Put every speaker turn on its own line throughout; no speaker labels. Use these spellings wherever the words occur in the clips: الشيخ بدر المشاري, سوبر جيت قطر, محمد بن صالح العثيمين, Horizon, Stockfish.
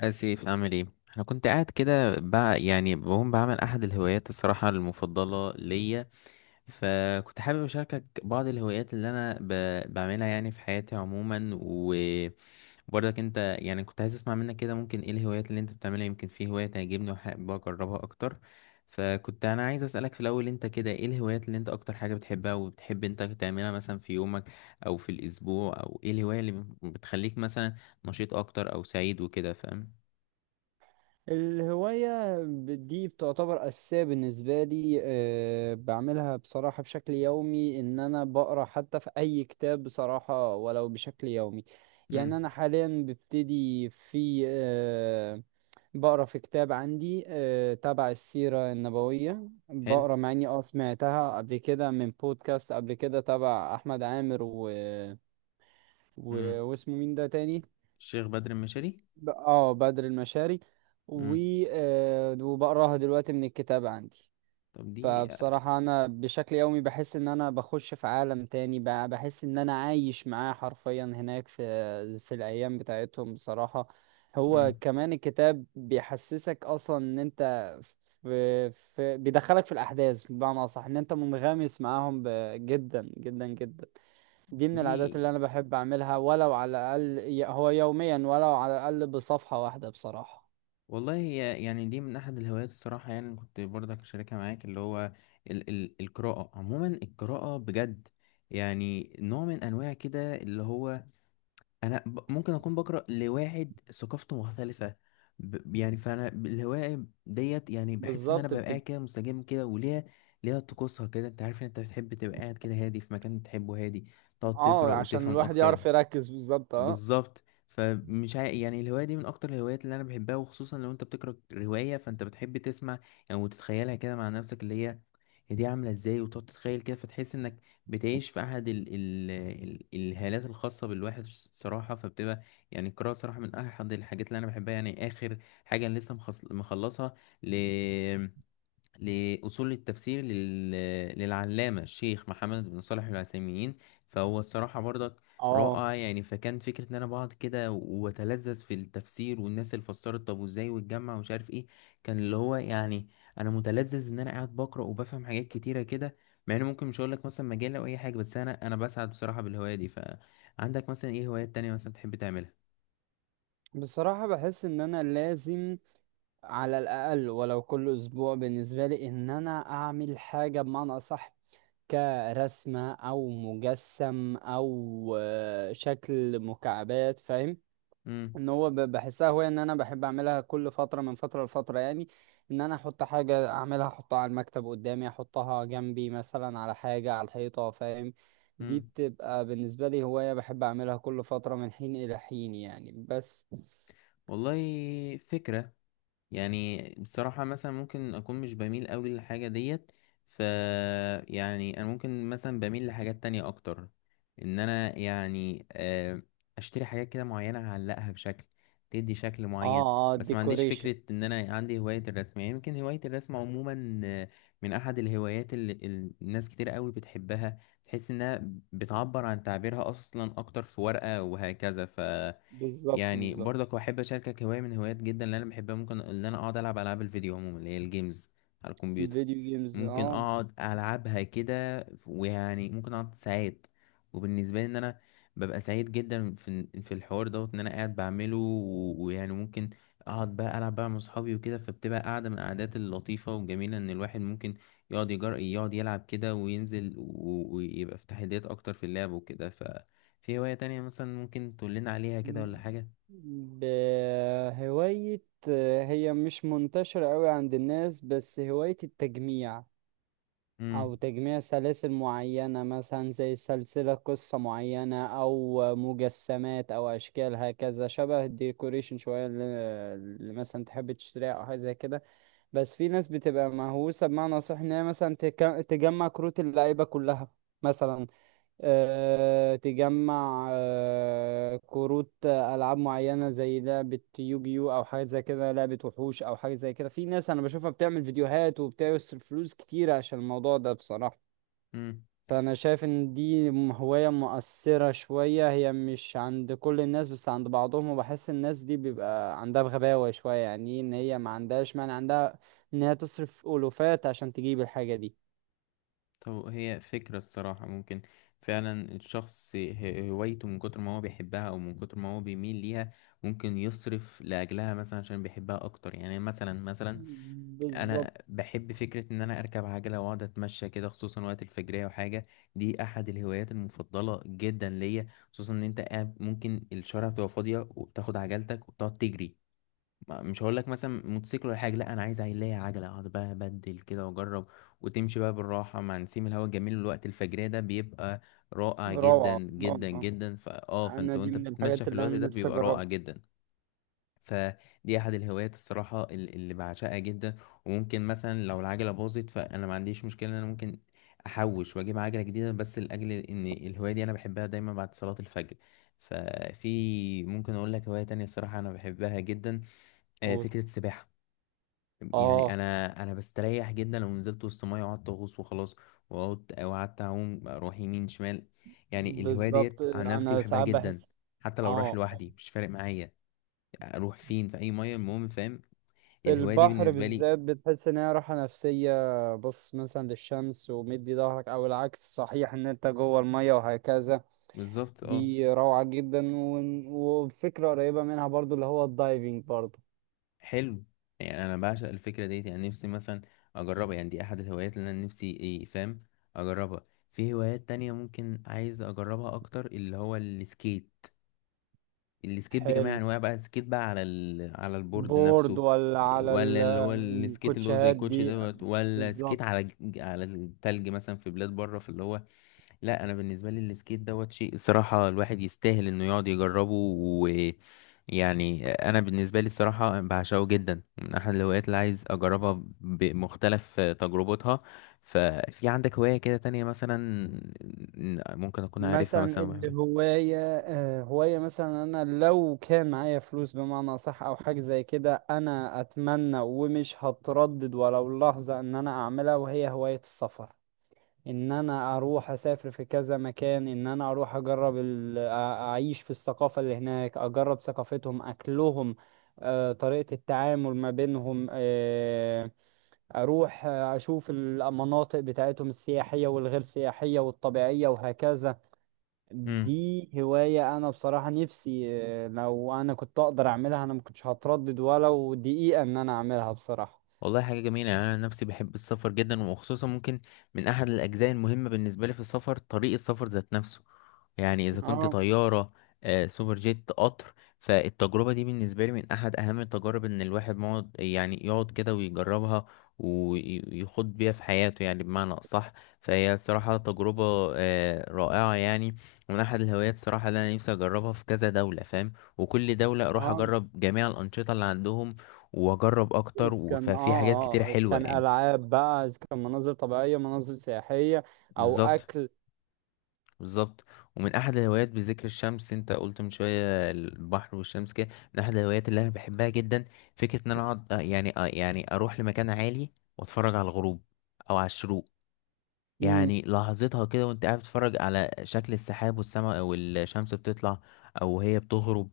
آسف أعمل إيه؟ أنا كنت قاعد كده بقى يعني بقوم بعمل أحد الهوايات الصراحة المفضلة ليا. فكنت حابب أشاركك بعض الهوايات اللي أنا بعملها يعني في حياتي عموما، وبرضك أنت يعني كنت عايز أسمع منك كده ممكن إيه الهوايات اللي أنت بتعملها، يمكن في هواية تعجبني وحابب أجربها أكتر. فكنت أنا عايز أسألك في الأول أنت كده إيه الهوايات اللي أنت أكتر حاجة بتحبها وبتحب أنت تعملها مثلا في يومك أو في الأسبوع، أو إيه الهواية اللي بتخليك مثلا نشيط أكتر أو سعيد وكده فاهم؟
الهواية دي بتعتبر أساسية بالنسبة لي، بعملها بصراحة بشكل يومي. إن أنا بقرأ حتى في أي كتاب بصراحة ولو بشكل يومي. يعني
امم.
أنا حاليا ببتدي في أه بقرأ في كتاب عندي تبع السيرة النبوية.
حلو.
بقرأ مع إني سمعتها قبل كده من بودكاست قبل كده تبع أحمد عامر و...
امم.
واسمه مين ده تاني؟
الشيخ بدر المشاري.
بدر المشاري. و
امم.
آه، وبقراها دلوقتي من الكتاب عندي.
طب دي.
فبصراحة أنا بشكل يومي بحس إن أنا بخش في عالم تاني. بحس إن أنا عايش معاه حرفيا هناك في الأيام بتاعتهم بصراحة. هو
امم.
كمان الكتاب بيحسسك أصلا إن أنت في بيدخلك في الأحداث، بمعنى أصح، إن أنت منغمس معاهم جدا جدا جدا. دي من
دي
العادات اللي انا بحب اعملها، ولو على الاقل هو يوميا ولو على الاقل بصفحة واحدة بصراحة.
والله هي يعني دي من احد الهوايات الصراحه، يعني كنت برضك اشاركها معاك اللي هو ال القراءه عموما، القراءه بجد. يعني نوع من انواع كده اللي هو انا ممكن اكون بقرا لواحد ثقافته مختلفه. يعني فانا الهوايه ديت يعني بحس ان انا
بالظبط
ببقى قاعد
بتبقى.
كده مستجم كده، ليها طقوسها كده، انت عارف ان انت بتحب تبقى قاعد كده هادي في مكان بتحبه، هادي تقعد
اه
تقرا
عشان
وتفهم
الواحد
اكتر.
يعرف يركز بالظبط، اه
بالظبط. يعني الهواية دي من أكتر الهوايات اللي أنا بحبها، وخصوصا لو أنت بتقرأ رواية فأنت بتحب تسمع يعني وتتخيلها كده مع نفسك، اللي هي دي عاملة إزاي، وتقعد تتخيل كده فتحس إنك بتعيش في أحد الهالات الخاصة بالواحد صراحة، فبتبقى يعني القراءة صراحة من أحد الحاجات اللي أنا بحبها. يعني آخر حاجة أنا لسه مخلصها لأصول التفسير للعلامة الشيخ محمد بن صالح العثيمين. فهو الصراحة برضك
اه.
رائع يعني، فكان فكرة إن أنا بقعد كده وأتلذذ في التفسير والناس اللي فسرت، طب وإزاي واتجمع ومش عارف إيه، كان اللي هو يعني أنا متلذذ إن أنا قاعد بقرأ وبفهم حاجات كتيرة كده. مع إن ممكن مش هقولك مثلا مجال أو أي حاجة، بس أنا بسعد بصراحة بالهواية دي. فعندك مثلا إيه هوايات تانية مثلا تحب تعملها؟
بصراحة بحس ان انا لازم على الاقل ولو كل اسبوع بالنسبة لي ان انا اعمل حاجة، بمعنى اصح كرسمة او مجسم او شكل مكعبات، فاهم.
مم.
ان هو بحسها هواية ان انا بحب اعملها كل فترة من فترة لفترة يعني. ان انا احط حاجة اعملها، احطها على المكتب قدامي، احطها جنبي مثلا على حاجة على الحيطة، فاهم. دي
مم.
بتبقى بالنسبة لي هواية بحب اعملها كل فترة من حين الى حين يعني، بس.
والله فكرة. يعني بصراحة مثلا ممكن أكون مش بميل أوي للحاجة ديت. ف يعني أنا ممكن مثلا بميل لحاجات تانية أكتر، إن أنا يعني أشتري حاجات كده معينة أعلقها بشكل تدي شكل
اه
معين.
اه،
بس ما عنديش
ديكوريشن.
فكرة إن أنا عندي هواية الرسم، يعني يمكن هواية الرسم عموما من أحد الهوايات اللي الناس كتير أوي بتحبها، تحس إنها بتعبر عن تعبيرها أصلا أكتر في ورقة وهكذا.
بالظبط
يعني
بالظبط.
برضك احب اشاركك هوايه من هوايات جدا اللي انا بحبها، ممكن ان انا اقعد العب العاب الفيديو عموما اللي هي الجيمز على الكمبيوتر.
فيديو جيمز،
ممكن
اه.
اقعد العبها كده ويعني ممكن اقعد ساعات، وبالنسبه لي ان انا ببقى سعيد جدا في الحوار دوت ان انا قاعد بعمله، ويعني ممكن اقعد بقى العب بقى مع اصحابي وكده، فبتبقى قاعده من القعدات اللطيفه والجميله ان الواحد ممكن يقعد يلعب كده وينزل، ويبقى في تحديات اكتر في اللعب وكده. ففي هوايه تانية مثلا ممكن تقول لنا عليها كده ولا
مم.
حاجه؟
بهواية هي مش منتشرة قوي عند الناس، بس هواية التجميع، او
امم.
تجميع سلاسل معينة مثلا زي سلسلة قصة معينة، او مجسمات او اشكال، هكذا شبه الديكوريشن شوية، اللي اللي مثلا تحب تشتريها او حاجة زي كده. بس في ناس بتبقى مهووسة، بمعنى صح ان هي مثلا تجمع كروت اللعيبة كلها مثلا. تجمع كروت ألعاب معينة زي لعبة يوجيو أو حاجة زي كده، لعبة وحوش أو حاجة زي كده. في ناس أنا بشوفها بتعمل فيديوهات وبتصرف فلوس كتير عشان الموضوع ده بصراحة.
امم.
فأنا شايف إن دي هواية مؤثرة شوية، هي مش عند كل الناس بس عند بعضهم. وبحس الناس دي بيبقى عندها بغباوة شوية، يعني إيه إن هي ما عندهاش مانع عندها إن هي تصرف ألوفات عشان تجيب الحاجة دي.
طب هي فكرة الصراحة. ممكن فعلا الشخص هوايته من كتر ما هو بيحبها، او من كتر ما هو بيميل ليها، ممكن يصرف لاجلها مثلا عشان بيحبها اكتر. يعني مثلا
بالظبط.
انا بحب فكرة ان انا اركب عجلة واقعد اتمشى كده، خصوصا وقت الفجرية وحاجة. دي احد الهوايات المفضلة جدا ليا، خصوصا ان انت قاعد ممكن الشارع بتبقى فاضية وبتاخد عجلتك وبتقعد تجري. مش هقول لك مثلا موتوسيكل ولا حاجه، لا انا عايز عيلية عجله اقعد بقى ابدل كده واجرب، وتمشي بقى بالراحه مع نسيم الهواء الجميل. الوقت الفجريه ده بيبقى رائع جدا
روعة.
جدا
آه.
جدا، فا اه
انا
فانت
دي
وانت
من
بتتمشى
الحاجات
في
اللي
الوقت
انا
ده
نفسي
بيبقى رائع
اجربها.
جدا. فدي احد الهوايات الصراحه اللي بعشقها جدا. وممكن مثلا لو العجله باظت فانا ما عنديش مشكله ان انا ممكن احوش واجيب عجله جديده، بس لاجل ان الهوايه دي انا بحبها دايما بعد صلاه الفجر. ففي ممكن اقول لك هوايه تانية الصراحه انا بحبها جدا،
أقول.
فكرة السباحة. يعني
اه.
أنا بستريح جدا لو نزلت وسط مية وقعدت أغوص وخلاص، وقعدت أعوم أروح يمين شمال. يعني الهواية
بالظبط،
ديت عن نفسي
انا
بحبها
ساعات
جدا،
بحس.
حتى لو رايح
اه.
لوحدي مش فارق معايا، أروح فين في أي مية المهم فاهم.
في
الهواية دي
البحر
بالنسبة لي.
بالذات بتحس ان هي راحه نفسيه. بص مثلا للشمس ومدي ظهرك، او العكس صحيح ان انت جوه الميه وهكذا.
بالظبط أه.
دي روعه جدا. وفكره قريبه منها برضو، اللي هو الدايفنج برضو.
حلو. يعني أنا بعشق الفكرة ديت، يعني نفسي مثلا أجربها، يعني دي أحد الهوايات اللي أنا نفسي إيه فاهم أجربها. في هوايات تانية ممكن عايز أجربها أكتر، اللي هو السكيت بجميع
حلو.
انواع بقى، السكيت بقى على على البورد
بورد
نفسه،
ولا
ولا اللي هو السكيت اللي هو زي
الكوتشيهات
الكوتشي
دي.
دوت، ولا سكيت
بالظبط.
على على التلج مثلا في بلاد بره في اللي هو. لا انا بالنسبه لي السكيت دوت شيء الصراحه الواحد يستاهل انه يقعد يجربه، ويعني انا بالنسبه لي الصراحه بعشقه جدا، من احد الهوايات اللي عايز اجربها بمختلف تجربتها. ففي عندك هوايه كده تانية مثلا ممكن اكون عارفها
مثلا
مثلا، يا أبو
الهواية، هواية مثلا أنا لو كان معايا فلوس بمعنى صح أو حاجة زي كده، أنا أتمنى ومش هتردد ولو لحظة إن أنا أعملها، وهي هواية السفر. إن أنا أروح أسافر في كذا مكان، إن أنا أروح أجرب أعيش في الثقافة اللي هناك، أجرب ثقافتهم، أكلهم، طريقة التعامل ما بينهم، أروح أشوف المناطق بتاعتهم السياحية والغير سياحية والطبيعية وهكذا.
أحمد؟
دي هواية أنا بصراحة نفسي، لو أنا كنت أقدر أعملها أنا ما كنتش هتردد ولو دقيقة إن أنا أعملها بصراحة.
والله حاجة جميلة. يعني أنا نفسي بحب السفر جدا، وخصوصا ممكن من أحد الأجزاء المهمة بالنسبة لي في السفر طريق السفر ذات نفسه. يعني إذا كنت
اه
طيارة، سوبر جيت قطر، فالتجربة دي بالنسبة لي من أحد أهم التجارب، إن الواحد مقعد يعني يقعد كده ويجربها ويخوض بيها في حياته يعني بمعنى أصح. فهي الصراحة تجربة رائعة يعني، ومن أحد الهوايات الصراحة اللي أنا نفسي أجربها في كذا دولة فاهم، وكل دولة أروح
اه،
أجرب جميع الأنشطة اللي عندهم، واجرب اكتر،
إذا كان
ففي حاجات
اه
كتيرة
اه، إذا
حلوة
كان
يعني.
ألعاب بقى، إذا كان مناظر طبيعية، مناظر سياحية، أو
بالظبط
أكل.
بالظبط. ومن احد الهوايات بذكر الشمس انت قلت من شوية البحر والشمس كده، من احد الهوايات اللي انا بحبها جدا فكرة ان انا اقعد يعني يعني اروح لمكان عالي واتفرج على الغروب او على الشروق.
مم.
يعني لحظتها كده وانت قاعد بتتفرج على شكل السحاب والسماء والشمس بتطلع او هي بتغرب،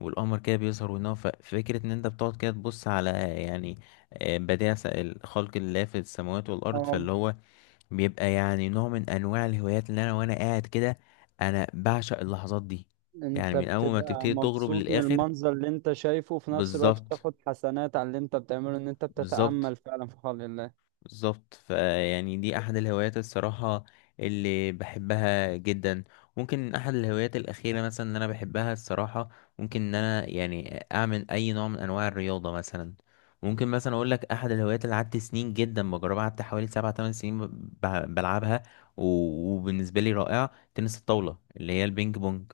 والقمر كده بيظهر وينام، ففكرة ان انت بتقعد كده تبص على يعني بديع الخلق الله في السماوات والارض،
اه.
فاللي هو بيبقى يعني نوع من انواع الهوايات اللي انا وانا قاعد كده انا بعشق اللحظات دي، يعني
أنت
من اول ما
بتبقى
تبتدي تغرب
مبسوط من
للاخر.
المنظر اللي أنت شايفه، وفي نفس الوقت
بالظبط
بتاخد حسنات على اللي أنت بتعمله إن أنت
بالظبط
بتتأمل فعلا في خلق الله.
بالظبط. فيعني دي احد الهوايات الصراحة اللي بحبها جدا. ممكن احد الهوايات الاخيرة مثلا اللي انا بحبها الصراحة، ممكن ان انا يعني اعمل اي نوع من انواع الرياضة مثلا. ممكن مثلا اقول لك احد الهوايات اللي قعدت سنين جدا بجربها، قعدت حوالي 7 8 سنين بلعبها، وبالنسبة لي رائعة تنس الطاولة اللي هي البينج بونج.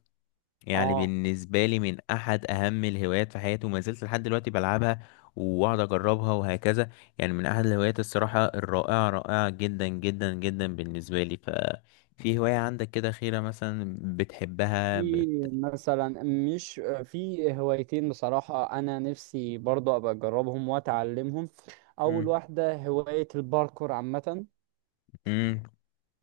يعني
اه.
بالنسبة لي من أحد أهم الهوايات في حياتي، وما زلت لحد دلوقتي بلعبها وأقعد أجربها وهكذا. يعني من أحد الهوايات الصراحة الرائعة، رائعة جدا جدا جدا بالنسبة لي. ففي هواية عندك كده خيرة مثلا بتحبها
في مثلا، مش في هوايتين بصراحة أنا نفسي برضه أبقى أجربهم وأتعلمهم. أول
مم.
واحدة هواية الباركور عامة.
مم.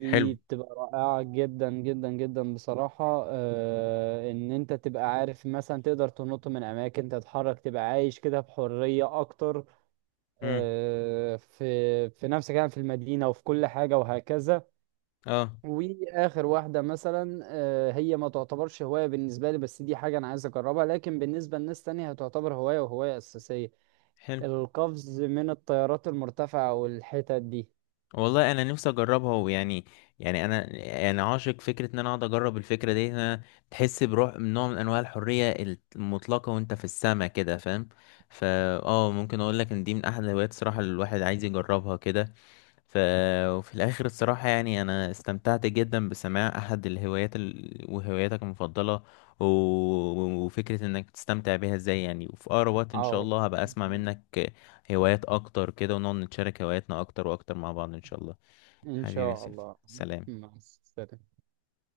حلو.
بتبقى رائعة جدا جدا جدا بصراحة، آه، إن أنت تبقى عارف مثلا تقدر تنط من أماكن، تتحرك، تبقى عايش كده بحرية أكتر
مم.
في في نفسك يعني، في المدينة وفي كل حاجة وهكذا.
اه.
واخر واحده مثلا، هي ما تعتبرش هوايه بالنسبه لي، بس دي حاجه انا عايز اجربها، لكن بالنسبه لناس تانية هتعتبر هوايه وهوايه اساسيه:
حلو.
القفز من الطيارات المرتفعه والحتت دي.
والله انا نفسي اجربها يعني انا يعني عاشق فكره ان انا اقعد اجرب الفكره دي. إن انا تحس بروح نوع من انواع الحريه المطلقه وانت في السما كده فاهم. فا اه ممكن اقول لك ان دي من احد الهوايات الصراحه اللي الواحد عايز يجربها كده. ف وفي الاخر الصراحه يعني انا استمتعت جدا بسماع احد الهوايات وهواياتك المفضله، و... وفكره انك تستمتع بيها ازاي يعني، وفي اقرب وقت ان شاء
اه.
الله هبقى اسمع منك هوايات اكتر كده، ونقعد نتشارك هواياتنا اكتر واكتر مع بعض ان شاء الله.
ان
حبيبي يا
شاء
سيف،
الله.
سلام.
مع السلامه.